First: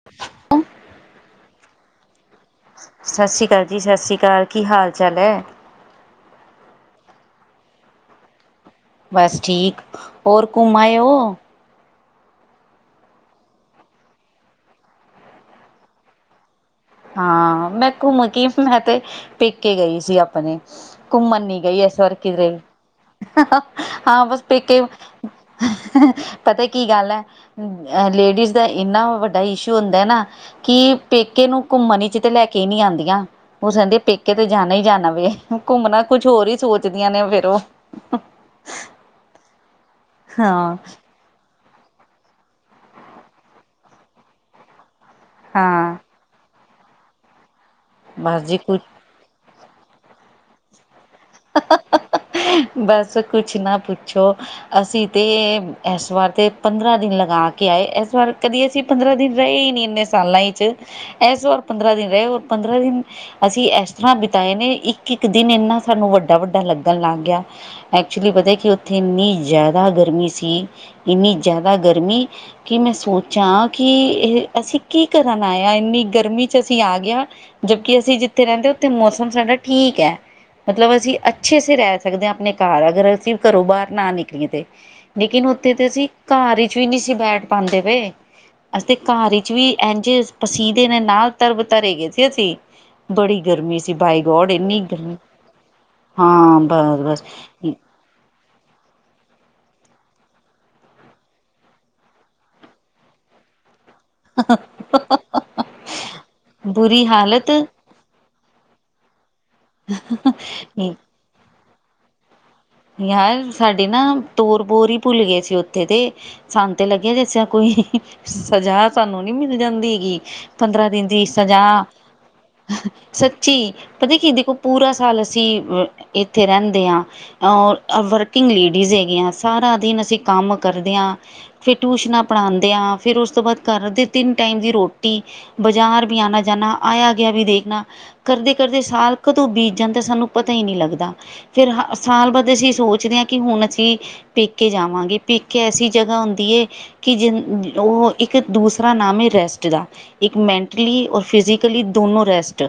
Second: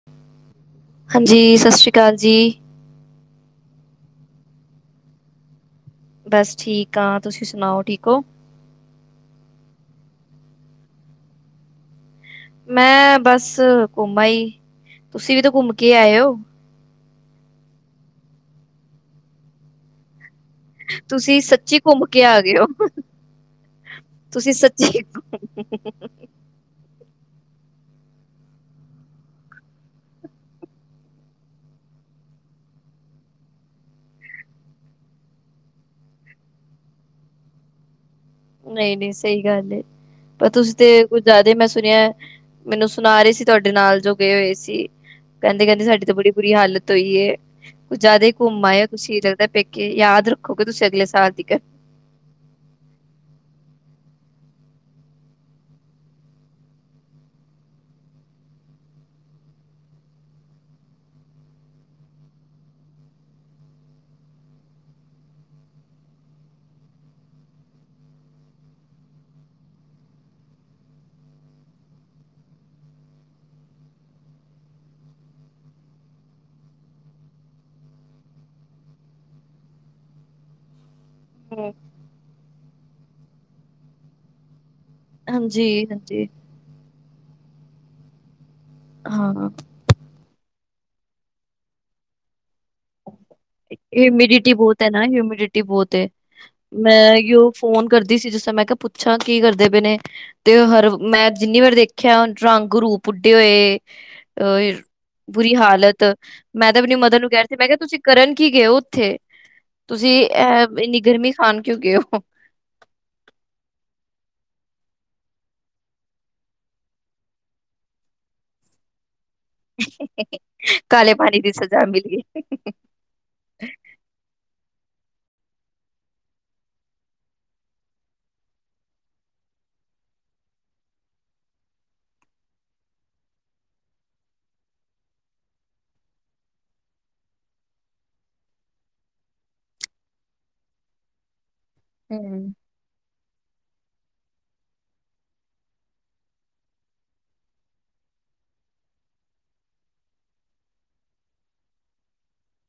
[unintelligible] ਹਾਂਜੀ, ਸਸੀ ਕਾਲ ਜੀ। ਸਾਸੀ ਕਾਲ ਜੀ ਸਾਸੀ ਕਾਲ, ਕੀ ਹਾਲ ਚਾਲ ਐ? ਬਸ ਠੀਕ ਆਂ, ਤੁਸੀ ਸੁਨਾਓ ਠੀਕ ਓ? ਬਸ ਠੀਕ, ਹੋਰ ਘੁੰਮ ਆਏ ਓ? ਮੈਂ- ਬਸ ਘੁੰਮ ਆਈ, ਤੁਸੀਂ ਵੀ ਤੇ ਘੁੰਮ ਕੇ ਆਏ ਓ। ਹਾਂ, ਮੈਂ ਘੁੰਮ ਕੇ ਫੀ ਮੈਂ ਤੇ ਪੇਕੇ ਗਈ ਸੀ ਆਪਨੇ। ਤੁਸੀਂ ਘੁੱਮਨ ਨੀ ਗਈ ਸੱਚੀ ਏਸ ਘੁੰਮ ਵਾਰ ਕੇ ਆ ਗਏ ਕਿਦਰੇੇ। ਹੋ, ਹਾਂ, ਬਸ ਤੁਸੀਂ ਪੇਕੇ ਸੱਚੀ ਪਤਾ ਕੀ ਗੱਲ ਐ, ਅ ਲੇੜੀਜ਼ ਦਾ ਇੰਨਾ ਵੱਡਾ ਇਸ਼ੂ ਹੁੰਦਾ ਨਾ ਕਿ, ਪੇਕੇ ਨੂੰ ਘੁੰਮਨੀ ਚ ਤੇ ਲੈ ਕੇ ਈ ਨੀ ਆਂਦੀਆਂ। ਓ ਸਾਡੇ ਪੇਕੇ ਤੇ ਜਾਨਾ ਈ ਜਾਨਾ ਵੇ, ਘੁੰਮਨਾ ਕੁਛ ਹੋਰ ਈ ਸੋਚਦੀਆਂ ਨੇ ਫੇਰ ਓ। [unintelligible] ਨਈ, ਨਈ, ਸਈ ਗੱਲ ਏ ਪਰ ਤੁਸੀਂ ਹਾਂ ਤੇ ਕੁ ਜਾਦਾ ਈ ਮੈਂ ਸੁਨੇਆ, ਮੈਨੂੰ ਸੁਨਾ ਰੇ ਸੀ ਤੁਆਡੇ ਨਾਲ ਜੋ ਗਏ ਹੋਏ ਸੀ। ਕੈਂਦੇ, ਕੈਂਦੇ ਹਾਂ ਸਾਡੀ ਤਾਂ ਬੜੀ ਬੁਰੀ ਹਾਲਤ ਹੋਈ ਏ ਜਾਦਾ ਈ ਬਸ ਜੀ ਘੁੰਮ ਕੁ ਆਏ ਓ ਤੂਸੀ। ਪੇਕੇ ਯਾਦ ਰੱਖੋਗੇ ਤੁਸੀਂ ਅਗਲੇ ਸਾਲ ਤੀਕਨ ਬਸ ਕੁਛ ਨਾ ਪੁੱਛੋ ਅਸੀਂ ਤੇ ਏ ਏਸ ਵਾਰ ਤੇ ਪੰਦਰਾਂ ਦਿਨ ਲਗਾਂ ਕੇ ਆਏ, ਏਸ ਵਾਰ ਕਦੀ ਅਸੀਂ ਪੰਦਰਾਂ ਦਿਨ ਰਈ, ਨੀ ਇੰਨੇ ਸਾਲਾਂ ਈ ਚ ਐਸ ਵਾਰ ਪੰਦਰਾਂ ਦਿਨ ਰਏ ਓ ਪੰਦਰਾਂ ਦਿਨ, ਅਸੀ ਐਸ ਤਰਾਂ ਬਿਤਾਏ ਨੇ ਇੱਕ ਇੱਕ ਦਿਨ ਏਨਾਂ ਸਾਨੂੰ ਵੱਡਾ, ਵੱਡਾ ਲੱਗਨ ਲੱਗ ਗਿਆ ਐਕਚੁਲੀ ਪਤਾ ਕਿ ਓਥੇ ਇਨੀਂ ਜਾਦਾ ਗਰਮੀ ਸੀ, ਇੰਨੀ ਜਾਦਾ ਗਰਮੀ ਕਿ ਮੇ ਸੋਚਾਂ ਕਿ, ਐਹ ਅਸੀ ਕੀ ਕਰਨ ਆਏ ਆਂ ਇੰਨੀ ਗਰਮੀ ਚ ਅਸੀਂ ਆ ਗੇਆਂ ਜਬਕੀ ਅਸੀ ਜਿੱਥੇ ਰੈਂਦੇ ਓਥੇ ਮੋਸਮ ਸਾਡਾ ਠੀਕ ਐ। ਮਤਲਬ ਅਸੀਂ ਅੱਛੇ ਹਮ, ਸੇ ਰੈ ਸਕਦੇ ਆਂ ਆਪਨੇ ਘਾਰ, ਅਗਰ ਅਸੀਂ ਘਰੋਂ ਬਾਰ ਨਾ ਨਿਕਲੀਏਂ ਤੇ। ਲੇਕਿਨ ਹਾਂਜੀ ਉੱਥੇ ਤਾਂ ਅਸੀਂ ਹਾਂਜੀ, ਘਰ ਵਿਚ ਵੀ ਨਹੀਂ ਸੀ ਬੈਠ ਪਾਉਂਦੇ ਪਏ ਅਸੀਂ ਤੇ ਘਰ ਹਾਂ ਵਿਚ ਵੀ ਇਝੇ ਪਸੀਦੇ ਨੇ ਨਾਲ ਤਰਬ ਤਰੇ ਗਏ ਸੀੇ ਅਸੀਂ ਬੜੀ ਗਰਮੀ ਸੀ ਬਾਈਗੋਡ ਇੰਨੀ ਨਾ ਗਰਮੀ ਹੂਮਿਡ ਟੀ ਬਹੁਤ ਹੈ ਹਾਂ ਬਸ ਮੈਂ ਬਸ ਇਓ ਫੋਨ ਕਰਦੀ ਸੀ ਜਿਸ ਤਰ੍ਹਾਂ ਮੈਂ ਕਿਹਾ ਪੁੱਛਾਂ ਕੀ ਕਰਦੇ ਪ ਨੇ ਤੇ ਹਰ ਮੈਂ ਜਿੰਨੀ ਵਾਰ ਦੇਖਿਆ ਰੰਗ ਰੂਪ ਉੱਡੇ ਹੋਏ ਅ ਬੁਰੀ ਹਾਲਤ ਮੈਂ ਤਾਂ ਆਪਣੀ ਬੁਰੀ ਮਦਰ ਨੂੰ ਹਾਲਤ ਕਹਿ ਮੈਂ ਕਿਹਾ ਤੁਸੀਂ ਕਰਨ ਕੀ ਗਏ ਹੋ ਉੱਥੇ ਤੁਸੀਂ ਅਹ ਇੰਨੀ ਗਰਮੀ ਖਾਨ ਕਿਉਂ ਗਏ ਹੋ। ਯਾਰ ਸਾਡੇ ਨਾ ਤੋਰ ਬੋਰ ਹੀ ਭੁੱਲ ਗਏ ਸੀ ਉੱਥੇ ਤੇ ਸਾਨੂੰ ਤੇ ਲੱਗਿਆ ਜਿਸ ਤਰ੍ਹਾਂ ਕੋਈ ਸਜਾ ਸਾਨੂੰ ਨੀ ਮਿਲ ਜਾਂਦੀਗੀ ਪੰਦਰਾਂ ਦਿਨ ਕਾਲੇ ਦੀ ਪਾਣੀ ਸਜ਼ਾ ਮਿਲੀ ਸੱਚੀ, ਪਤਾ ਕੀ ਦੇਖੋ ਪੂਰਾ ਸਾਲ ਅਸੀ ਏਥੇ ਰੈਂਦੇ ਆਂ। ਓਰ ਐ ਵਰਕਿੰਗ ਲੇੜੀਜ਼ ਹੈਗੀਆਂ, ਸਾਰਾ ਦਿਨ ਅਸੀਂ ਕੰਮ ਕਰਦੇ ਆਂ ਫਿਰ ਟੂਸ਼ਨਾਂ ਪੜ੍ਹਾਂਦੇਆਂ, ਫਿਰ ਉਸ ਤੋਂ ਬਾਦ ਘਰ ਦੇ ਤਿੰਨ ਟਾਈਮ ਦੀ ਰੋਟੀ ਬਜਾਰ ਵੀ ਆਨਾ ਜਾਨਾ ਆਏਆ ਗੇਆ ਵੀ ਦੇਖਨਾ ਕਰਦੇ, ਕਰਦੇ ਸਾਲ ਕਦੋਂ ਬੀਤ ਜਾਂਦਾ ਸਾਨੂੰ ਪਤਾ ਈ ਨੀ ਲੱਗਦਾ, ਫੇਰ ਹਾ ਸਾਲ ਵੱਧ ਹਮ ਅਸੀਂ ਸੋਚਦੇ ਹਾਂ ਕਿ ਹੁਣ ਅਸੀਂ ਪੇਕੇ ਜਾਵਾਂਗੇ ਪੇਕੇ ਐਸੀ ਜਗ੍ਹਾ ਹੁੰਦੀ ਹੈ। ਕਿ ਜਿ ਉਹ ਇੱਕ ਦੂਸਰਾ ਨਾਮ ਹੈ ਰੈਸਟ ਦਾ ਇੱਕ ਮੈਂਟਲੀ ਔਰ ਫਿਜ਼ਕਲੀ ਦੋਨੋ ਰੈਸਟ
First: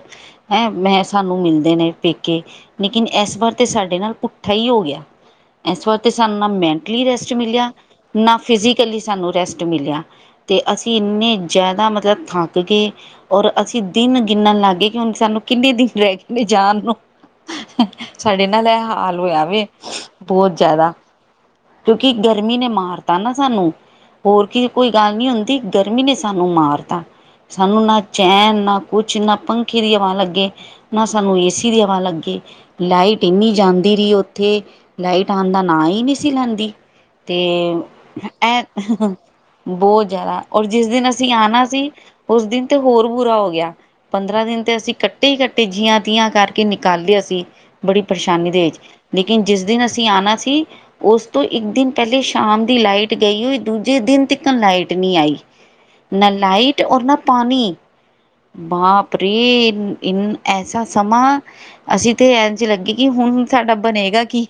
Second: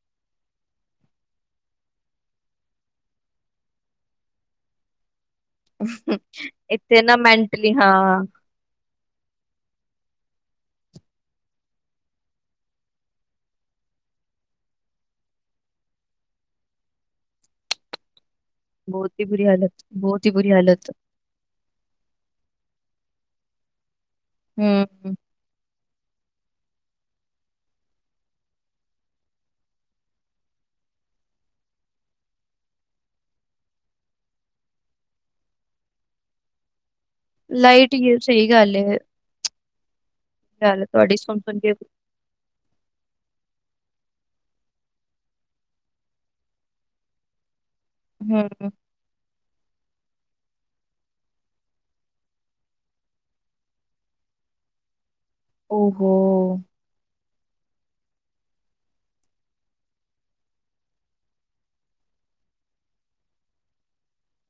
ਹੈਂ ਮੈਂ ਸਾਨੂੰ ਮਿਲਦੇ ਨੇ ਪੇਕੇ ਲੇਕਿਨ ਇਸ ਵਾਰ ਤਾਂ ਸਾਡੇ ਨਾਲ ਪੁੱਠਾ ਹੀ ਹੋ ਗਿਆ ਇਸ ਵਾਰਤੇ ਸਾਨੂੰ ਨਾ ਇੱਥੇ ਮੈਂਟਲੀ ਨਾ ਰੈਸਟ ਮਿਲਿਆ ਮੈਂਟਲੀ ਹਾਂ ਨਾ ਫੀ ਫਿਜ਼ੀਕਲੀ ਸਾਨੂੰ ਰੈਸਟ ਮਿਲਿਆ ਅਤੇ ਅਸੀਂ ਇੰਨੇ ਜ਼ਿਆਦਾ ਮਤਲਬ ਥੱਕ ਗਏ। ਔਰ ਅਸੀਂ ਦਿਨ ਗਿਣਣ ਲੱਗ ਗਏ ਕਿ ਹੁਣ ਸਾਨੂੰ ਕਿੰਨੇ ਦਿਨ ਰਹਿ ਗਏ ਨੇ ਜਾਣ ਨੂੰ ਸਾਡੇ ਨਾਲ ਇਹ ਬਹੁਤ ਹਾਲ ਹੀ ਹੋਇਆ ਬੁਰੀ ਵੇ ਹਾਲਤ ਹੀ ਬੁਰੀ ਬਹੁਤ ਹਾਲਤ ਜ਼ਿਆਦਾ ਕਿਉਂਕਿ ਗਰਮੀ ਨੇ ਮਾਰਤਾ ਨਾ ਸਾਨੂੰ ਹੋਰ ਕੀ ਕੋਈ ਗੱਲ ਹਮ ਨਹੀਂ ਹੁੰਦੀ। ਗਰਮੀ ਨੇ ਸਾਨੂੰ ਮਾਰਤਾ ਸਾਨੂੰ ਨਾ ਚੈਨ ਨਾ ਕੁਛ ਨਾ ਪੰਖੇ ਦੀ ਹਵਾ ਲੱਗੇ ਨਾ ਸਾਨੂੰ ਏ ਸੀ ਦੀ ਹਵਾ ਲੱਗੇ ਲਾਈਟ ਇੰਨੀ ਜਾਂਦੀ। ਦੀਰੀ ਉੱਥੇ ਲਾਈਟ ਆਉਂਦਾ ਨਾ ਹੀ ਨਹੀਂ ਸੀ ਲੈਂਦੀ। ਤੇ, ਲਾਈਟ ਹੀ ਸਹੀ ਗੱਲ ਹੈ ਇਹ ਬਹੁਤ ਜ਼ਿਆਦਾ। ਔਰ ਗੱਲ ਜਿਸ ਦਿਨ, ਤੁਹਾਡੀ ਅਸੀਂ ਸੁਣ ਸੁਣ ਆਉਣਾ ਕੇ ਸੀ। ਉਸ ਦਿਨ ਤੇ, ਹੋਰ ਬੁਰਾ ਹੋ ਗਿਆ। ਪੰਦਰਾਂ ਦਿਨ ਤਾਂ ਅਸੀਂ ਕੱਟੇ ਹੀ ਕੱਟੇ ਜੀਆਂ ਤੀਆਂ ਕਰਕੇ ਨਿਕਾਲਦੇ ਅਸੀਂ ਬੜੀ ਪਰੇਸ਼ਾਨੀ ਦੇ ਹਮ ਵਿੱਚ ਲੇਕਿਨ ਜਿਸ ਦਿਨ ਅਸੀਂ ਆਉਣਾ ਸੀ। ਉਸ ਤੋਂ ਇੱਕ ਦਿਨ ਪਹਿਲੇ ਸ਼ਾਮ ਦੀ ਲਾਈਟ ਗਈ ਹੋਈ ਦੂਜੇ ਦਿਨ ਤਨ ਲਾਈਟ ਨਹੀਂ ਆਈ ਨਾ ਓਹੋ ਲਾਈਟ ਔਰ ਨਾ ਪਾਣੀ ਬਾਪਰੇ ਇਨ ਐਸਾ ਸਮਾਂ ਅਸੀਂ ਤੇ ਐਨ ਚ ਲੱਗੇ ਕਿ ਹੁਣ ਸਾਡਾ ਬਣੇਗਾ ਕੀ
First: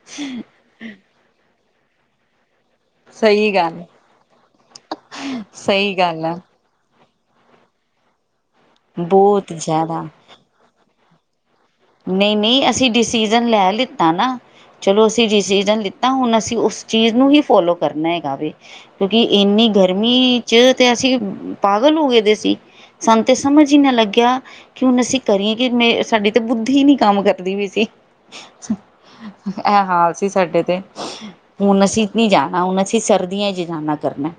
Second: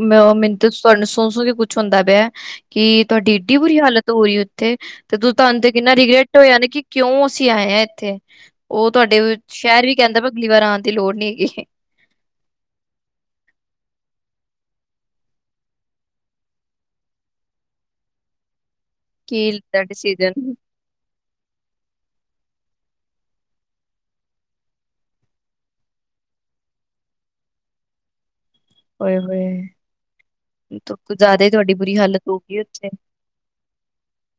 ਮੈਨੂੰ ਤੁਹਾਡੇ ਸੁਣ ਸੁਣ ਕੇ ਕੁਛ ਹੁੰਦਾ ਪਿਆ ਕਿ ਤੁਹਾਡੀ ਸਹੀ ਏਡੀ ਬੁਰੀ ਗੱਲ ਹਾਲਤ ਹੋ ਰਹੀ ਉੱਥੇ ਤੇ ਤੂੰ ਤੁਹਾਨੂੰ ਤੇ ਸਹੀ ਕਿੰਨਾ ਗੱਲ ਰਿਗਰੈਟ ਆ ਹੋਇਆ ਨਾ ਕਿ ਕਿਉਂ ਅਸੀਂ ਆਏ ਹਾਂ, ਇੱਥੇ? ਉਹ, ਤੁਹਾਡੇ ਬਹੁਤ ਸ਼ਹਿਰ ਵੀ ਜ਼ਿਆਦਾ ਕਹਿੰਦਾ, ਅਗਲੀ ਵਾਰ ਆਉਣ ਦੀ, ਲੋੜ ਨਹੀਂ ਹੈਗੀ। ਨਹੀਂ- ਨਹੀਂ, ਅਸੀਂ ਡਿਸੀਜ਼ਨ, ਲੈ ਲਿੱਤਾ ਨਾ। ਚਲੋ, ਅਸੀਂ ਡਿਸੀਜ਼ਨ ਲਿੱਤਾ। ਹੁਣ ਅਸੀਂ, ਉਸ ਚੀਜ਼ ਨੂੰ ਹੀ, ਫੋਲੋ ਕਰਨਾ ਹੈਗਾ ਵੀ। ਕਿਉਂਕਿ, ਕੀ ਇੰਨੀ ਲਿੱਤਾ ਗਰਮੀ ਡਿਸੀਜ਼ਨ। ਚ, ਤੇ ਅਸੀਂ ਪਾਗਲ ਹੋ, ਗਏ ਦੇ ਸੀ। ਸਾਨੂੰ ਤੇ, ਸਮਝ ਹੀ ਨਾ ਲੱਗਿਆ। ਕਿ ਹੁਣ ਅਸੀਂ ਕਰੀਏ ਕਿ, ਮੇ ਸਾਡੀ। ਤੇ ਬੁੱਧੀ, ਨੀ ਕੰਮ ਕਰਦੀ ਪਈ ਸੀ। ਓਏ-ਹੋਏ ਇਹ ਹਾਲ ਸੀ ਸਾਡੇ ਤੇ। ਕੁਝ ਜ਼ਿਆਦਾ ਹੀ ਤੁਹਾਡੀ ਹੁਣ ਬੁਰੀ ਅਸੀਂ, ਹਾਲਤ ਨੀ ਹੋ ਗਈ ਜਾਣਾ। ਹੁਣ ਉੱਥੇ। ਅਸੀਂ, ਸਰਦੀਆਂ ਚ ਜਾਣਾ। ਕਰਨਾ।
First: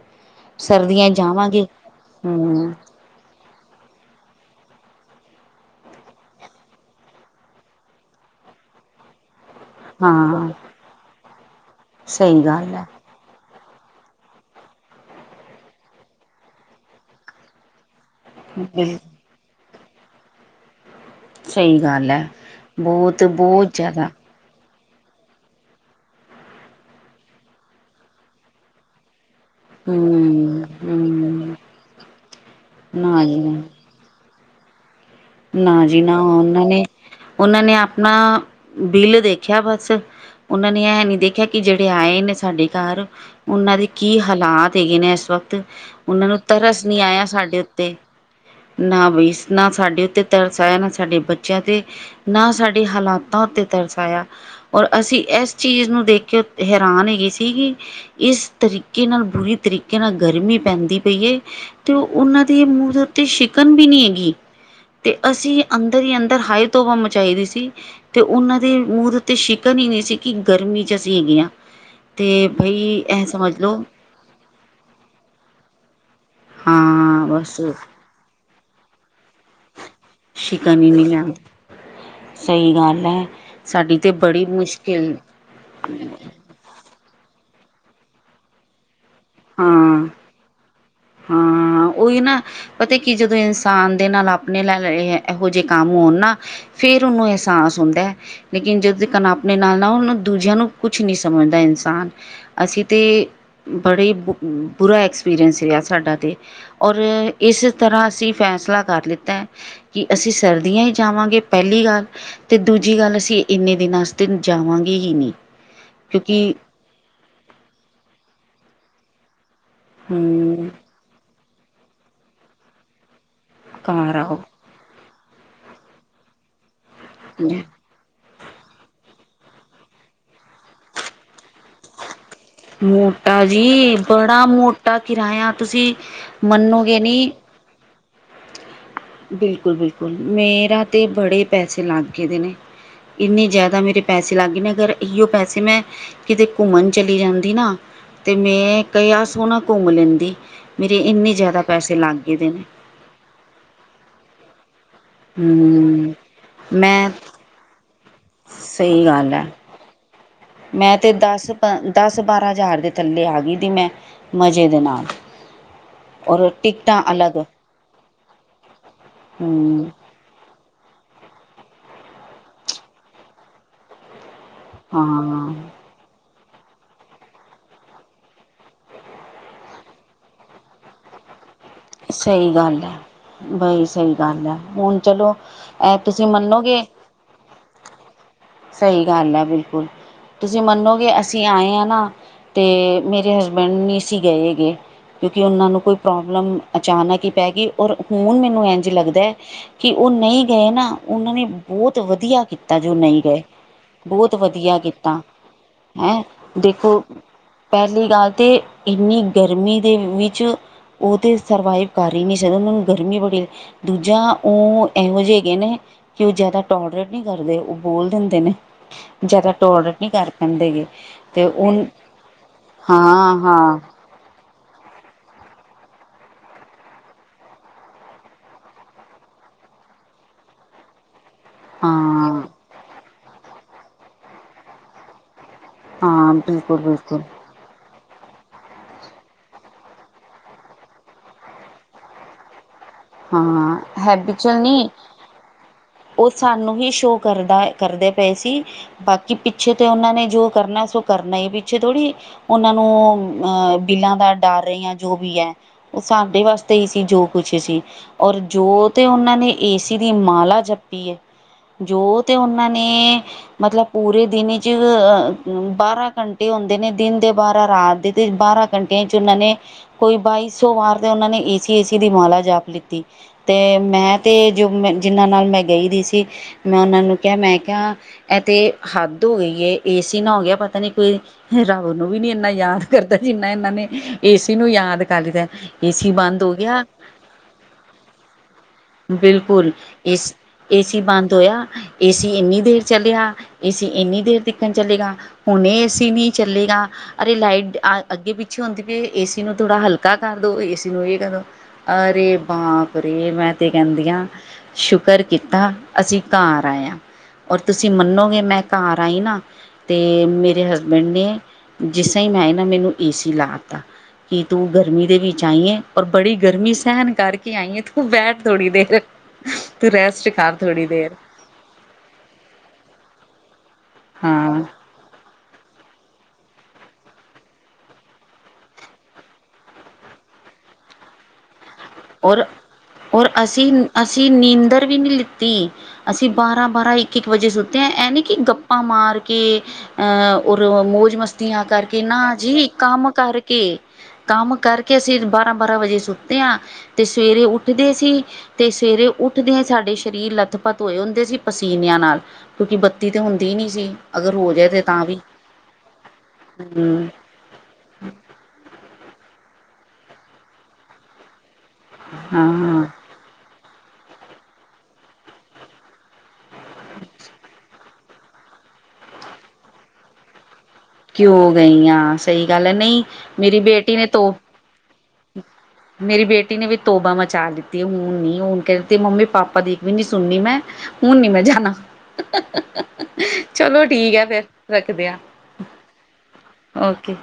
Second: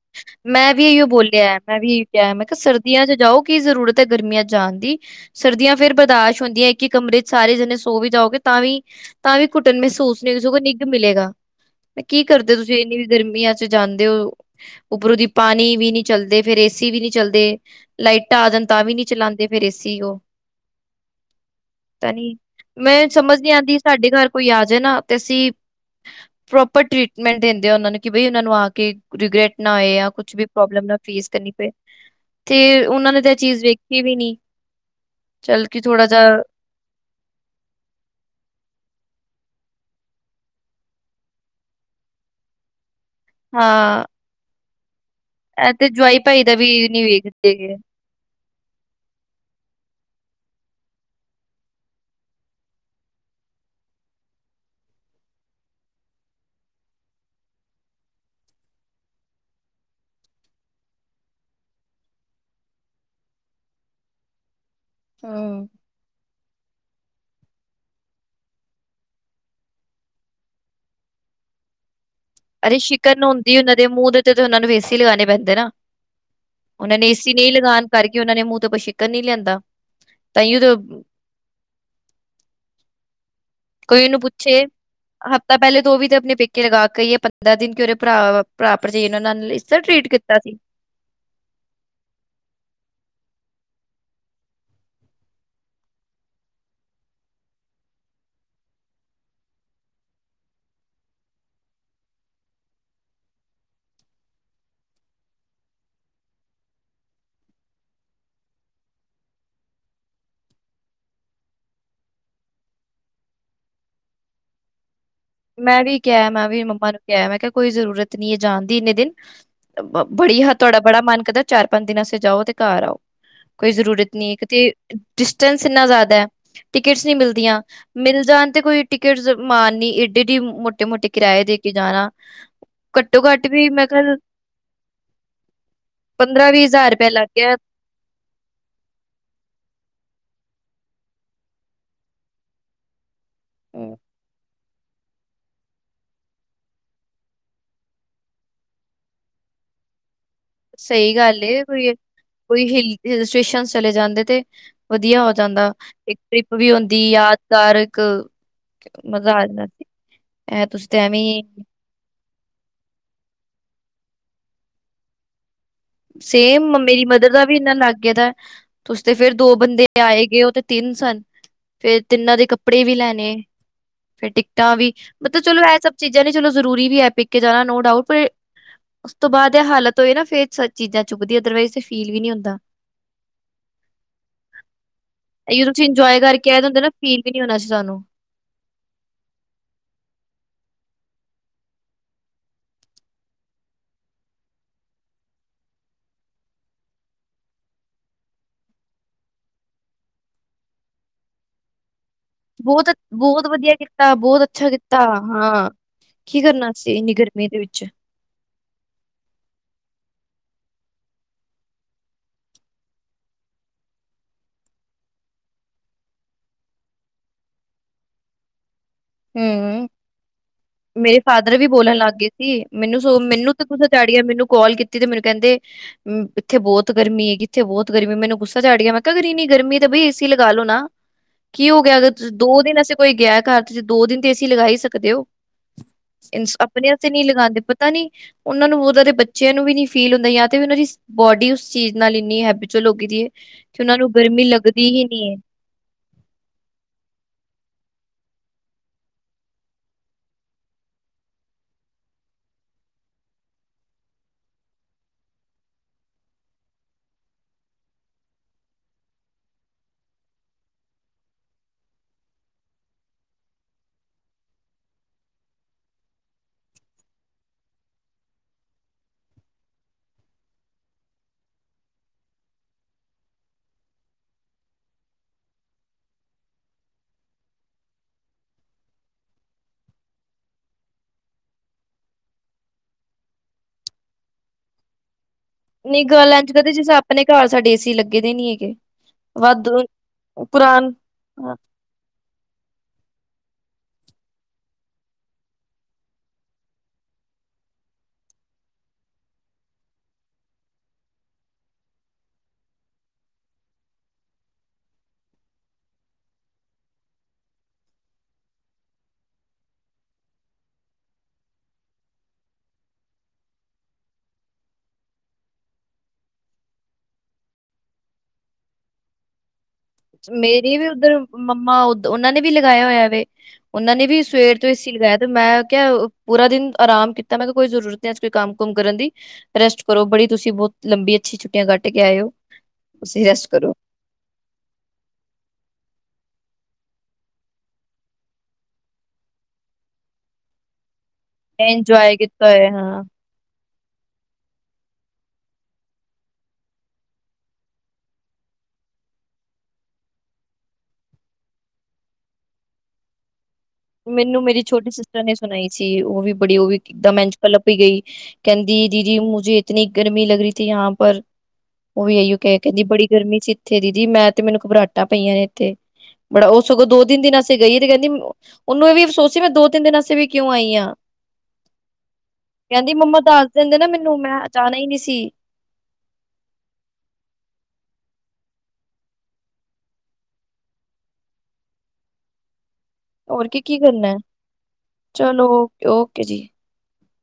ਮੈਂ ਵੀ ਇਹੀ ਸਰਦੀਆਂ 'ਚ ਬੋਲਿਆ। ਜਾਵਾਂਗੇ ਮੈਂ ਵੀ ਇਹੀ ਕਿਹਾ। ਮੈਂ ਕਿਹਾ, ਹਮ ਸਰਦੀਆਂ ਚ ਜਾਓ, ਕੀ ਜ਼ਰੂਰਤ ਹੈ ਗਰਮੀਆਂ ਜਾਣ ਦੀ। ਸਰਦੀਆਂ ਫੇਰ, ਬਰਦਾਸ਼ਤ ਹੁੰਦੀਆਂ, ਇੱਕ ਹੀ ਕਮਰੇ ਚ, ਸਾਰੇ ਜਨੇ ਸੋ ਵੀ, ਜਾਓਗੇ ਤਾਂ ਵੀ ਤਾਂ ਵੀ ਘੁੱਟਣ, ਮਹਿਸੂਸ ਨਹੀਂ ਹੋਏਗੀ। ਹਾਂ ਸਗੋ ਨਿੱਘ ਮਿਲੇਗਾ। ਕੀ ਸਹੀ ਕਰਦੇ ਗੱਲ ਤੁਸੀਂ? ਹੈ ਇੰਨੀ ਗਰਮੀਆਂ ਚ ਜਾਂਦੇ ਹੋ? ਉਪਰੋਂ ਦੀ ਪਾਣੀ ਵੀ ਨੀ ਚੱਲਦੇ। ਫੇਰ ਏਸੀ ਵੀ, ਨਹੀਂ ਚੱਲਦੇ। ਲਾਈਟ ਟਾ ਦਿਨ ਤਾਂ, ਵੀ ਬਿਲ ਨਹੀਂ ਚਲਾਉਂਦੇ, ਫੇਰ ਇਸ ਸੀ। ਨੂੰ ਸਹੀ ਗੱਲ ਤਾਂ ਹੈ ਹੀਂ, ਮੈਂ ਬਹੁਤ ਸਮਝ ਨੀ ਬਹੁਤ ਆਉਂਦੀ। ਜ਼ਿਆਦਾ ਸਾਡੇ ਘਰ ਕੋਈ ਆ ਜਾਇ ਨਾ, ਤੇ ਅਸੀਂ ਪ੍ਰੋਪਰ ਟੀਟਮੈਂਟ ਦਿੰਦੇ ਹਾਂ। ਉਹਨਾਂ ਨੂੰ ਕਿ, ਬਈ ਉਹਨਾਂ ਨੂੰ ਆ ਕੇ ਰਿਗਰੈਟ ਨਾ ਹੋਏ। ਜਾਂ ਕੁਛ ਵੀ ਹੂੰ ਪ੍ਰੋਬਲਮ ਨਾ ਫੇਸ ਕਰਨੀ ਹੂੰ ਪਏ। ਤੇ ਉਹਨਾਂ ਨੇ, ਨਾ ਜੀ ਤਾਂ ਨਾ ਚੀਜ਼ ਵਖ ਕਿ, ਵੀ, ਨੀ। ਚੱਲ ਕਿ ਨਾ ਜੀ ਥੋੜਾ ਨਾ। ਜਿਹਾ ਉਹਨਾਂ ਨੇ, ਉਹਨਾਂ ਨੇ ਆਪਣਾ ਬਿਲ ਦੇਖਿਆ ਬਸ, ਉਹਨਾਂ ਨੇ ਇਹ ਨੀ ਦੇਖਿਆ ਕਿ, ਜਿਹੜੇ ਆਏ ਨੇ ਸਾਡੇ ਘਰ। ਉਹਨਾਂ ਦੇ ਹਾਂ ਕੀ ਹਾਲਾਤ, ਹੈਗੇ ਨੇ ਇਸ ਵਕਤ। ਇਹ ਤੇ ਜਵਾਈ ਉਹਨਾਂ ਨੂੰ, ਭਾਈ ਦਾ ਵੀ ਤਰਸ ਨਹੀਂ ਨੀ ਆਇਆ ਵੇਖਦੇ ਸਾਡੇ ਗੇ ਉੱਤੇ। ਨਾ ਬਈ, ਨਾ ਸਾਡੇ ਤੇ ਤਰਸ ਆਇਇਆ ਨਾ, ਸਾਡੇ ਬੱਚਿਆਂ ਤੇ। ਨਾ ਸਾਡੇ ਹਾਲਾਤਾਂ ਤੇ, ਤਰਸ ਆਾਇਆ। ਔਰ, ਅਸੀਂ ਇਸ ਚੀਜ਼ ਨੂੰ ਦੇਖ ਕੇ, ਹੈਰਾਨ, ਹੈਗੀ ਸੀਗੀ। ਇਸ ਤਰੀਕੇ ਨਾਲ, ਬੁਰੀ ਤਰੀਕੇ ਨਾਲ, ਗਰਮੀ ਪੈਂਦੀ ਪਈ ਹੈ। ਤੇ ਉਹ ਉਹਨਾਂ ਦੇ, ਮੂੰਹ ਦੇ ਉੱਤੇ, ਛਿਕਣ ਵੀ ਨੀ ਹੈਗੀ। ਤੇ ਅਸੀਂ, ਹਮ ਅੰਦਰ ਹੀ ਅੰਦਰ, ਹਾਈ ਤੋਂਵਾ ਮਚਾਦੀ ਹੋਏ ਸੀ। ਤੇ ਉਹਨਾਂ ਦੇ ਮੂੰਹ ਦੇ ਉੱਤੇ, ਸ਼ਿਕਨ ਹੀ ਨਹੀਂ ਸੀ। ਕਿ ਗਰਮੀ, ਚ ਅਸੀਂ ਹੈਗੇ ਹਾਂ। ਤੇ ਅਰੇ ਬਈ ਸ਼ਿਕਰਨ ਇਹ ਸਮਝ ਹੁੰਦੀ ਏ। ਉਹਨਾਂ ਲਓ ਦੇ ਮੂੰਹ ਦੇ ਉਹਨਾਂ ਨੂੰ ਵੀ, ਏਸੀ ਲਗਾਉਣੇ ਪੈਂਦੇ ਨਾ। ਉਹਨਾਂ ਨੇ ਹਾਂ ਏਸੀ ਨਹੀਂ ਬਸ ਲਗਾਉਣ ਕਰਕੇ। ਕਿ ਉਹਨਾਂ ਨੇ, ਮੂੰਹ ਤੇ ਕੋਈ, ਸਿਕਰ ਨੀ ਲਿਆਂਦਾ। ਤਾਂਹੀਓ ਤੇ ਸ਼ਿਕਣ ਹੀ ਨਹੀਂਿਲਦਾ। ਸਹੀ ਗੱਲ ਹੈ। ਸਾਡੀ ਕੋਈ ਤੇ ਉਹਨੂੰ ਬੜੀ ਪੁੱਛੇ। ਮੁਸ਼ਕਿਲ ਹਫ਼ਤਾ ਪਹਿਲੇ ਉਹ ਵੀ ਤੇ, ਆਪਣੇ ਪੇਕੇ ਕਿ ਲਗਾ ਕੇ ਆਈਏ ਪੰਦਰਾਂ ਦਿਨ, ਕੇ ਉਹਦੇ ਭਰਾ-ਭਰਾ ਭਰਜੀਾਈ, ਨੇ ਉਹਨਾਂ ਨਾਲ, ਇਸ ਤਰਾਂ ਹਾਂ ਟਰੀਟ ਕੀਤਾ ਸੀ। ਹਾਂ। ਉਹੀ ਨਾ। ਪਤਾ ਕਿ, ਜਦੋਂ ਇਨਸਾਨ ਦੇ ਨਾਲ, ਆਪਣੇ ਨਾਲ, ਇਹੋ ਜਿਹੇ ਕੰਮ ਹੋਣ ਨਾ। ਫੇਰ ਉਹਨੂੰ, ਇਹਸਸ ਹੁੰਦਾ ਹੈ। ਲੇਕਿਨ ਜਦੋਂ ਤਕ, ਕਪਣੇ ਨਾਲ ਨਾ ਹੁਣ। ਉਹ ਦੂਜਿਆਂ ਨੂੰ, ਕੁਛ ਨਹੀਂ ਸਮਝਦਾ, ਇਨਸਾਨ। ਅਸੀਂ ਤੇ, ਬੜਾ ਹੀ, ਬੁਰਾ ਐਕਸਪੀਰੀਅੰਸ ਰਿਹਾ ਸੀ। ਸਾਡਾ ਤੇ, ਔਰ ਇਸ ਤਰਾਂ, ਅਸੀਂ ਫੈਸਲਾ ਕਰ ਲਿੱਤਾ ਏ। ਕਿ ਅਸੀਂ ਸਰਦੀਆਂ ਹੀ ਜਾਵਾਂਗੇ ਪਹਿਲੀ ਗੱਲ। ਤੇ ਦੂਜੀ ਗੱਲ ਅਸੀਂ ਇੰਨੇ ਦਿਨਾਂ ਵਾਸਤੇ ਜਾਵਾਂਗੇ ਹੀ ਨਹੀਂ। ਮੈਂ ਵੀ ਕਿਹਾ। ਮੈਂ ਕਿਉਂਕਿ ਵੀ ਮੰਮਾ ਨੂੰ, ਕਿਹਾ। ਮੈਂ ਕਿਹਾ ਕੋਈ ਜ਼ਰੂਰਤ ਨਹੀਂ ਹੈ। ਜਾਣ ਦੀ ਇੰਨੇ ਦਿਨ। ਬੜੀ ਹ ਹਮ ਤੁਹਾਡਾ ਬੜਾ ਮਨ ਕਰਦਾ, ਚਾਰ, ਪੰਜ ਦਿਨ ਅਸਤੇ ਜਾਓ, ਤੇ ਘਰ ਆਓ। ਕੋਈ ਜ਼ਰੂਰਤ ਘਰ ਨੀ ਕਿਤੇ। ਡਿਸਟੈਂਸ ਇੰਨਾ ਜ਼ਿਆਦਾ ਹੈ, ਟਿਕਟਸ ਨੀ ਮਿਲਦੀਆਂ। ਮਿਲ ਜਾਣ ਤੇ ਕੋਈ, ਟਿਕਟ ਮਾਨ ਨੀ ਏਡੀ-ਏਡੀ, ਮੋਟੇ-ਮੋਟੇ, ਕਿਰਾਏ ਦੇ ਕੇ ਜਾਣਾ। ਘੱਟੋ ਮੋਟਾ ਘੱਟ ਵੀ ਮੈਂ ਜੀ। ਕਿਹਾ ਬੜਾ ਮੋਟਾ, ਕਿਰਾਇਆ ਤੁਸੀਂ ਪੰਦਰਾਂ ਵੀਹ ਹਜ਼ਾਰ ਮੰਨੂੰਗੇ ਰੁਪਇਆ ਲੱਗ ਨੀ ਗਿਆ ਬਿਲਕੁਲ-ਬਿਲਕੁਲ, ਮੇਰਾ ਤੇ ਬੜੇ ਪੈਸੇ, ਲੱਗ ਗਏ ਦੇ ਨੇ। ਇੰਨੇ ਜ਼ਿਆਦਾ, ਹਮ, ਮੇਰੇ ਪੈਸੇ ਲੱਗ ਗਏ ਨੇ, ਅਗਰ ਈਓ ਪੈਸੇ ਮੈਂ, ਕਿਤੇ ਘੁੰਮਣ ਚਲੀ ਜਾਂਦੀ। ਦੀ ਨਾ, ਤੇ ਮੈਂ ਕਿਹਾ ਸੋਹਣਾ ਘੁੰਮ ਲੈਂਦੇ। ਮੇਰੇ ਸਹੀ ਇੰਨੇ ਗੱਲ ਜ਼ਿਆਦਾ ਏ ਕੋਈ ਪੈਸੇ ਲੱਗ ਗਏ ਦੇ ਨੇ। ਕੋਈ ਹਿਲ ਹਿਲ ਸਟੇਸ਼ਨ ਚਲੇ ਜਾਂਦੇ ਤੇ ਵਧੀਆ ਹੋ ਜਾਂਦਾ ਹੂੰ ਇੱਕ ਟ੍ਰਿਪ ਵੀ ਹੁੰਦੀ ਮੈਂ ਯਾਦ ਗਾਰ ਇੱਕ ਸਹੀ ਗੱਲ ਮਜ਼ਾ ਆ ਹੈ ਜਾਂਦਾ। ਐ ਤੁਸੀਂ ਮੈਂ ਤੇ ਐਵੇਂ ਦਸ-ਦਸ ਬਾਰਾਂ ਹਜ਼ਾਰ ਦੇ ਥੱਲੇ ਆ ਗਈ ਸੀ ਮੈਂ ਮਜ਼ੇ ਦੇ ਨਾਲ। ਔਰ ਸੇਮ ਟਿਕਟਾਂ ਮੇਰੀ ਮਦਰ ਅਲੱਗ ਦਾ ਵੀ ਇਨਾ ਲੱਗ ਗਿਆ ਦਾ। ਤੁਸੀ ਤੇ ਫੇਰ ਦੋ ਹੂੰ ਬੰਦੇ ਆਏ ਗਏ ਉਹ ਤੇ ਤਿੰਨ ਸਨ। ਫੇਰ ਤਿੰਨਾਂ ਦੇ ਕੱਪੜੇ ਵੀ ਲੈਣੇ, ਫੇਰ ਟਿਕਟਾਂ ਵੀ ਮਤਲਬ ਹਾਂ ਚਲੋ ਇਹ ਸਭ ਚੀਜ਼ਾਂ ਨੇ ਚਲੋ ਜਰੂਰੀ ਵੀ ਹੈ ਪੀ ਕੇ ਜਾਣਾ ਨੋ ਡਾਊਟ ਪਰ ਉਸ ਤੋਂ ਬਾਅਦ ਇਹ ਹਾਲਤ ਹੋਏ ਨਾ ਫ਼ਿਰ ਚੀਜ਼ਾਂ ਚੁਭਦੀ ਅਦਰਵਾਈਜ਼ ਤੇ ਫੀਲ ਵੀ ਨੀ ਸਹੀ ਹੁੰਦਾ ਗੱਲ ਹੈ, ਬਈ ਸਹੀ ਗੱਲ ਹੈ ਹੁਣ ਚਲੋ ਇਹੀਓ ਇਹ ਇੰਜੋਏ ਤੁਸੀਂ ਕਰਕੇ ਆਏ ਮੰਨੋਗੇ ਹੁੰਦੇ ਨਾ ਫੀਲ ਵੀ ਨੀ ਹੋਣਾ ਸੀ ਸਾਨੂੰ। ਸਹੀ ਗੱਲ ਆ ਬਿਲਕੁਲ। ਤੁਸੀਂ ਮੰਨੋਗੇ ਅਸੀਂ ਆਏ ਹਾਂ ਨਾ ਤੇ ਮੇਰੇ ਹਸਬੈਂਡ ਨਹੀਂ ਸੀਂ ਗਏ ਹੈਗੇ। ਕਿਉਂਕਿ ਉਹਨਾਂ ਨੂੰ ਕੋਈ ਪ੍ਰੋਬਲਮ ਅਚਾਨਕ ਹੀ ਪੈ ਗਈ ਔਰ ਹੁਣ ਮੈਨੂੰ ਇੰਝ ਲੱਗਦਾ ਕਿ ਉਹ ਨਹੀਂ ਗਏ ਨਾ ਉਹਨਾਂ ਨੇ ਬਹੁਤ ਵਧੀਆ ਕੀਤਾ ਬਹੁਤ ਜੋ ਨਹੀਂ ਗਏ ਬਹੁਤ ਵਧੀਆ ਕੀਤਾ ਬਹੁਤ ਅੱਛਾ ਕੀਤਾ ਹਾਂ ਕੀ ਕਰਨਾ ਸੀ ਇੰਨੀ ਗਰਮੀ ਦੇ ਵਿੱਚ। ਦੀ ਗੱਲ ਤਾਂ ਇੰਨੀ ਗਰਮੀ ਦੇ ਵਿੱਚ ਉਹ ਤਾਂ ਸਰਵਾਈਵ ਕਰ ਹੀ ਨਹੀਂ ਸਕਦੇ ਉਹਨਾਂ ਨੂੰ ਗਰਮੀ ਬੜੀ ਦੂਜਾ ਉਹ ਇਹੋ ਜਿਹੇ ਹੈਗੇ ਨੇ, ਕਿ ਉਹ ਜ਼ਿਆਦਾ ਟੋਲਰੇਟ ਨਹੀਂ ਕਰਦੇ ਉਹ ਬੋਲ ਦਿੰਦੇ ਨੇ। ਜ਼ਿਆਦਾ ਹੂੰ ਟੋਲਰੇਟ ਨਹੀਂ ਕਰ ਪੈਂਦੇਗੇ ਮੇਰੇ ਤੇ ਫਾਦਰ ਵੀ ਹੁਣ ਬੋਲਣ ਲੱਗ ਗਏ ਸੀ ਮੈਨੂੰ ਸੋ ਹਾਂ ਮੈਨੂੰ ਤੇ ਹਾਂ। ਗੁੱਸਾ ਚੜ ਮੈਨੂੰ ਕਾਲ ਕੀਤੀ ਤੇ ਮੈਨੂੰ ਕਹਿੰਦੇ ਇੱਥੇ ਬਹੁਤ ਗਰਮੀ ਹੈ ਕਿੱਥੇ ਬਹੁਤ ਗਰਮੀ ਮੈਂਨੂੰ ਗੁੱਸਾ ਚੜ ਗਿਆ ਮੈਂ ਕਿਹਾ ਅਗਰ ਇੰਨੀ ਗਰਮੀ ਤੇ ਬਈ ਏਸੀ ਲਗਾ ਲੋ ਨਾ। [inaudible] ਕੀ ਹੋ ਗਿਆ ਅਗਰਂ ਹਾਂ ਦੋ ਦਿਨ ਅਸੀਂ ਕੋਈ ਗਿਆ ਘਰ ਚ ਦੋ ਦਿਨ ਤੇ ਏ ਸੀਂ ਲਗਾ ਹੀ ਸਕਦੇ ਹੋ। ਹਾਂ ਬਿਲਕੁਲ ਆਪਣੇ ਉੱਤੇ ਬਿਲਕੁਲ ਨਹੀਂ ਲਗਾਉਂਦੇ ਪਰ ਤਾ ਨੀ ਉਹਨਾਂ ਨੂੰ ਉਹਨਾਂ ਦੇ ਬੱਚਿਆਂ ਨੂੰ ਵੀ ਨੀ ਫੀਲ ਹੁੰਦਾ ਜਾਂ ਤੇ ਉਹਨਾਂ ਦੀ ਬੋਡੀ ਉਸ ਚੀਜ਼ ਨਾਲ ਇੰਨੀ ਹੈ ਜੋ ਲੋਗੀ ਦੀ ਹੈ ਹਾਂ ਤੇ ਉਹਨਾਂ ਨੂੰ ਗਰਮੀ ਹੈਬੀਚੁਅਲ ਲੱਗਦੀ ਹੀ ਨਹੀਂ ਏ। ਉਹ ਸਾਨੂੰ ਵੀ ਸ਼ੋਅ ਕਰਦਾ ਕਰਦੇ ਪਏ ਸੀ ਬਾਕੀ ਪਿੱਛੇ ਤੇ ਉਹਨਾਂ ਨੇ ਜੋ ਕਰਨਾ ਸੀ ਉਹ ਕਰਨਾ ਪਿੱਛੇ ਥੋੜ੍ਹੀ ਉਹਨਾਂ ਨੂੰ ਅਹ ਬਿੱਲਾਂ ਦਾ ਡਰ ਰਹੇ ਆ ਜੋ ਵੀ ਹੈ। ਉਹ ਸਾਡੇ ਵਾਸਤੇ ਹੀ ਸੀ ਜੋ ਕੁਛ ਸੀ। ਔਰ ਜੋ ਤੇ ਉਹਨਾਂ ਨੇ ਏ ਸੀ ਦੀ ਮਾਲਾ ਜਪੀ ਏ ਜੋ ਤੇ ਉਹਨਾਂ ਨੇ ਮਤਲਬ ਪੂਰੇ ਦਿਨ 'ਚ ਅਹ ਬਾਰਾਂ ਘੰਟੇ ਹੁੰਦੇ ਨੇ ਦਿਨ ਦੇ ਬਾਰਾਂ ਰਾਤ ਦੇ ਤੇ ਬਾਰਾਂ ਘੰਟਿਆਂ 'ਚ ਉਹਨਾਂ ਨੇ ਕੋਈ ਬਾਈ ਸੌ ਵਾਰ ਤੇ ਉਹਨਾਂ ਨੇ ਏ ਸੀ ਏਸੀ ਦੀ ਮਾਲਾ ਜ ਲੀ। ਕੀਤੀ ਤੇ ਮੈਂ ਤੇ ਜੋ ਮੈਂ ਜਿਹਨਾਂ ਨਾਲ ਮੈਂ ਗਈ ਦੀ ਸੀ। ਮੈਂ ਉਹਨਾਂ ਨੂੰ ਕਿਹਾ ਮੈਂ ਕਿਹਾ ਇਹ ਤੇ ਹੱਦ ਹੋ ਗਈ ਏ ਏਸੀ ਨਾ ਹੋ ਗਿਆ ਪਤਾ ਨੀ ਕੋਈ [unintelligible] ਨੂੰ ਵੀ ਨੀ ਇੰਨਾ ਯਾਦ ਕਰਦਾ ਜਿੰਨਾ ਇਹਨਾਂ ਨੇ ਏੇ ਸੀ ਨੂੰ ਯਾਦ ਕਰ ਲਤਾ ਨਹੀਂ ਗੱਲ ਇੰ ਕਦੇ ਜੇ ਆਪਣੇ ਘਰ ਸਾਡੇ ਏ ਸੀ ਲੱਗੇ ਦੇ ਨੀ ਹੈਗੇ ਬਿਲਕੁਲ ਵਾਧੂ ਏ ਸੀ ਏ ਪੁਰਾਣ ਸੀ ਬੰਦ ਹੋਇਆ ਏ ਸੀ ਇੰਨੀ ਦੇਰ ਚੱਲਿਆ, ਏ ਸੀ ਇੰਨੀ ਦੇਰ ਤੀਕਰ ਚੱਲੇਗਾ। ਹੁਣੇ ਅਸੀਂ ਨੀ ਚੱਲੇਗਾ। ਅਰੇ ਲਾਈਟ ਆ ਅੱਗੇ-ਪਿੱਛੇ ਹੁੰਦੀ ਪਈ ਏ ਸੀ ਨੂੰ ਥੋੜਾ ਹਲਕਾ ਕਰ ਦੋ ਏਸੀ ਨੂੰ ਇਹ ਕਰੋ। ਅਰੇ ਬਾਪ ਰੇ ਮੈਂ ਤੇ ਕਹਿੰਦੀ ਆ ਸ਼ੁਕਰ ਕੀਤਾ ਅਸੀਂ ਘਰ ਆਏ ਆ। ਔਰ ਤੁਸੀਂ ਮੰਨੋਗੇ ਮੈਂ ਘਰ ਆਈ ਨਾ ਤੇ ਮੇਰੇ ਹਸਬੈਂਡ ਨੇ ਜਿਸ ਤਰ੍ਹਾਂ ਹੀ ਮੈਂ ਨਾ ਮੈਨੂੰ ਏ ਸੀ ਲਾ ਤਾ। ਕਿ ਤੂੰ ਗਰਮੀ ਦੇ ਵਿੱਚ ਆਈ ਏ ਔਰ ਬੜੀ ਗਰਮੀ ਸਹਿਣ ਕਰਕੇ ਆਈ ਹੈ ਤੂੰ ਬੈਠ ਥੋੜੀ ਦੇਰ ਤੂੰ ਰੈਸਟ ਕਰ ਮੇਰੀ ਥੋੜੀ ਵੀ ਦੇਰ ਉੱਧਰ ਮੰਮਾ ਉਦ ਉਹਨਾਂ ਨੇ ਵੀ ਲਗਾਇਆ ਹੋਇਆ ਵ ਉਹਨਾ ਨੇ ਵੀ ਹਾਂ ਸਵੇਰ ਤੋਂ ਇਸ ਸੀ ਲਗਾਇਆ ਤੇ ਮੈਂ ਕਿਹਾ ਪੂਰਾ ਦਿਨ ਆਰਾਮ ਕੀਤਾ ਮੈਂ ਕਿਹਾ ਕੋਈ ਜ਼ਰੂਰਤ ਨ ਅੱਜ ਕੋਈ ਕੰਮ ਕੁਮ ਕਰਨ ਦੀ ਰੈਸਟ ਕਰੋ ਬੜੀ ਤੁਸੀਂ ਬਹੁਤ ਲੰਬੀ ਅੱਛੀ ਛੁੱਟੀਆਂ ਕੱਟ ਕੇ ਆਏ ਹੋ ਔਰ ਤੁਸੀਂ ਔਰ ਰੈਸਟ ਅਸੀਂ ਕਰੋ ਅਸੀਂ ਨੀਂਦਰ ਵੀ ਨਹੀਂ ਲਿੱਤੀ ਅਸੀਂ ਬਾਰਾਂ ਬਾਰਾਂ ਇੱਕ ਇੱਕ ਵਜੇ ਸੁੱਤੇ ਆ ਇਹਨ ਕਿ ਗੱਪਾਂ ਮਾਰ ਕੇ ਅਹ ਰ ਮ ਮੌਜ ਮਸਤੀਆਂ ਕਰਕੇ ਇੰਜੋਏ ਨਾ ਕੀਤਾ ਜੀ ਹੋਇਆ ਹਾਂ ਕੰਮ ਕਰਕੇ ਕੇ ਕੰਮ ਕਰਕੇ ਅਸੀਂ ਬਾਰਾਂ ਬਾਰਾਂ ਵਜੇ ਸੁੱਤੇ ਹ ਤੇ ਸਵੇਰੇ ਉੱਠਦੇ ਸੀ ਤੇ ਸਵੇਰੇ ਉੱਠਦਿਆਂ ਸਾਡੇ ਸਰੀਰ ਲੱਥਪੱਥ ਹੋਏ ਹੁੰਦੇ ਸੀ ਪਸੀਨਿਆਂ ਨਾਲ ਕਿਉਂਕਿ ਬੱਤੀ ਤੇ ਹੁੰਦੀ ਨੀ ਸੀ। ਅਗਰ ਮੈਨੂੰ ਹੋ ਮੇਰੀ ਜਾਏ ਤੇ ਛੋਟੀ ਤਾਂ ਵੀ ਸਿਸਟਰ ਨੇ ਸੁਣਾਈ ਸੀ। ਉਹ ਵੀ ਬੜੀ ਉਹ ਵੀ [unintelligible] ਹਮ [unintelligible] ਪੀ ਗਈ। ਕਹਿੰਦੀ-ਦੀਦੀ ਮੁਝੇ ਇਤਨੀ ਗਰਮੀ ਲਗ ਰਹੀ ਥੀ ਯਾਂ ਪਰ ਉਹ ਵੀ ਇਓ ਹਾਂ ਕ ਕਹਿੰਦੀ ਹਾਂ ਬੜੀ ਗਰਮੀ ਸੀ। ਇੱਥੇ ਦੀਦੀ ਮੈਂ ਤੇ ਮੈਨੂੰ ਘਬਰਾਹਟਾਂ ਪਈਆਂ ਨੇ ਇੱਥੇ ਬੜਾ ਉਹ ਸਗੋਂ ਦੋ, ਤਿੰਨ ਦਿਨ ਅਸੀਂ ਗਈ ਤੇ ਕਹਿੰਦੀ- ਉਹਨੂੰ ਇਹ ਵੀ ਅਫਸੋਸ ਸੀ ਮੈਂ ਦੋ ਤਿੰਨ ਦਿਨ ਅਸੀਂ ਵੀ ਕਿਉਂ ਆਈ ਆਂ। ਕਿਉਂ ਗਈ ਹਾਂ। ਸਹੀ ਗੱਲ ਹੈ, ਨਹੀਂ ਮੰਮਾ ਦੱਸ ਮੇਰੀ ਦਿੰਦੇ ਨਾ ਬੇਟੀ ਨੇ ਮੈਨੂੰ ਤੋ ਮੈਂ ਜਾਣਾ ਹੀ ਨਹੀਂ ਸੀ ਮੇਰੀ ਬੇਟੀ ਨੇ ਵੀ ਤੋਬਾ ਮਚਾ ਲਤੀ ਹੁਣ ਨੀ ਹੁਣ ਕਹਿ ਦਿੱਤੀ ਮੰਮੀ, ਪਾਪਾ ਦੀ ਵੀ ਨੀ ਸੁਣਨੀ ਮੈਂ ਹੁਣ ਨੀ ਮੈਂ ਹੋਰ ਕੀ ਕੀ ਜਾਣਾ--ਚਲੋ ਕਰਨਾ ਠੀਕ ਹੈ। ਆ ਫੇਿਰ ਰੱਖਦੇ ਆ। ਚਲੋ ਓਕੇ ਜੀ। ਓਕੇ।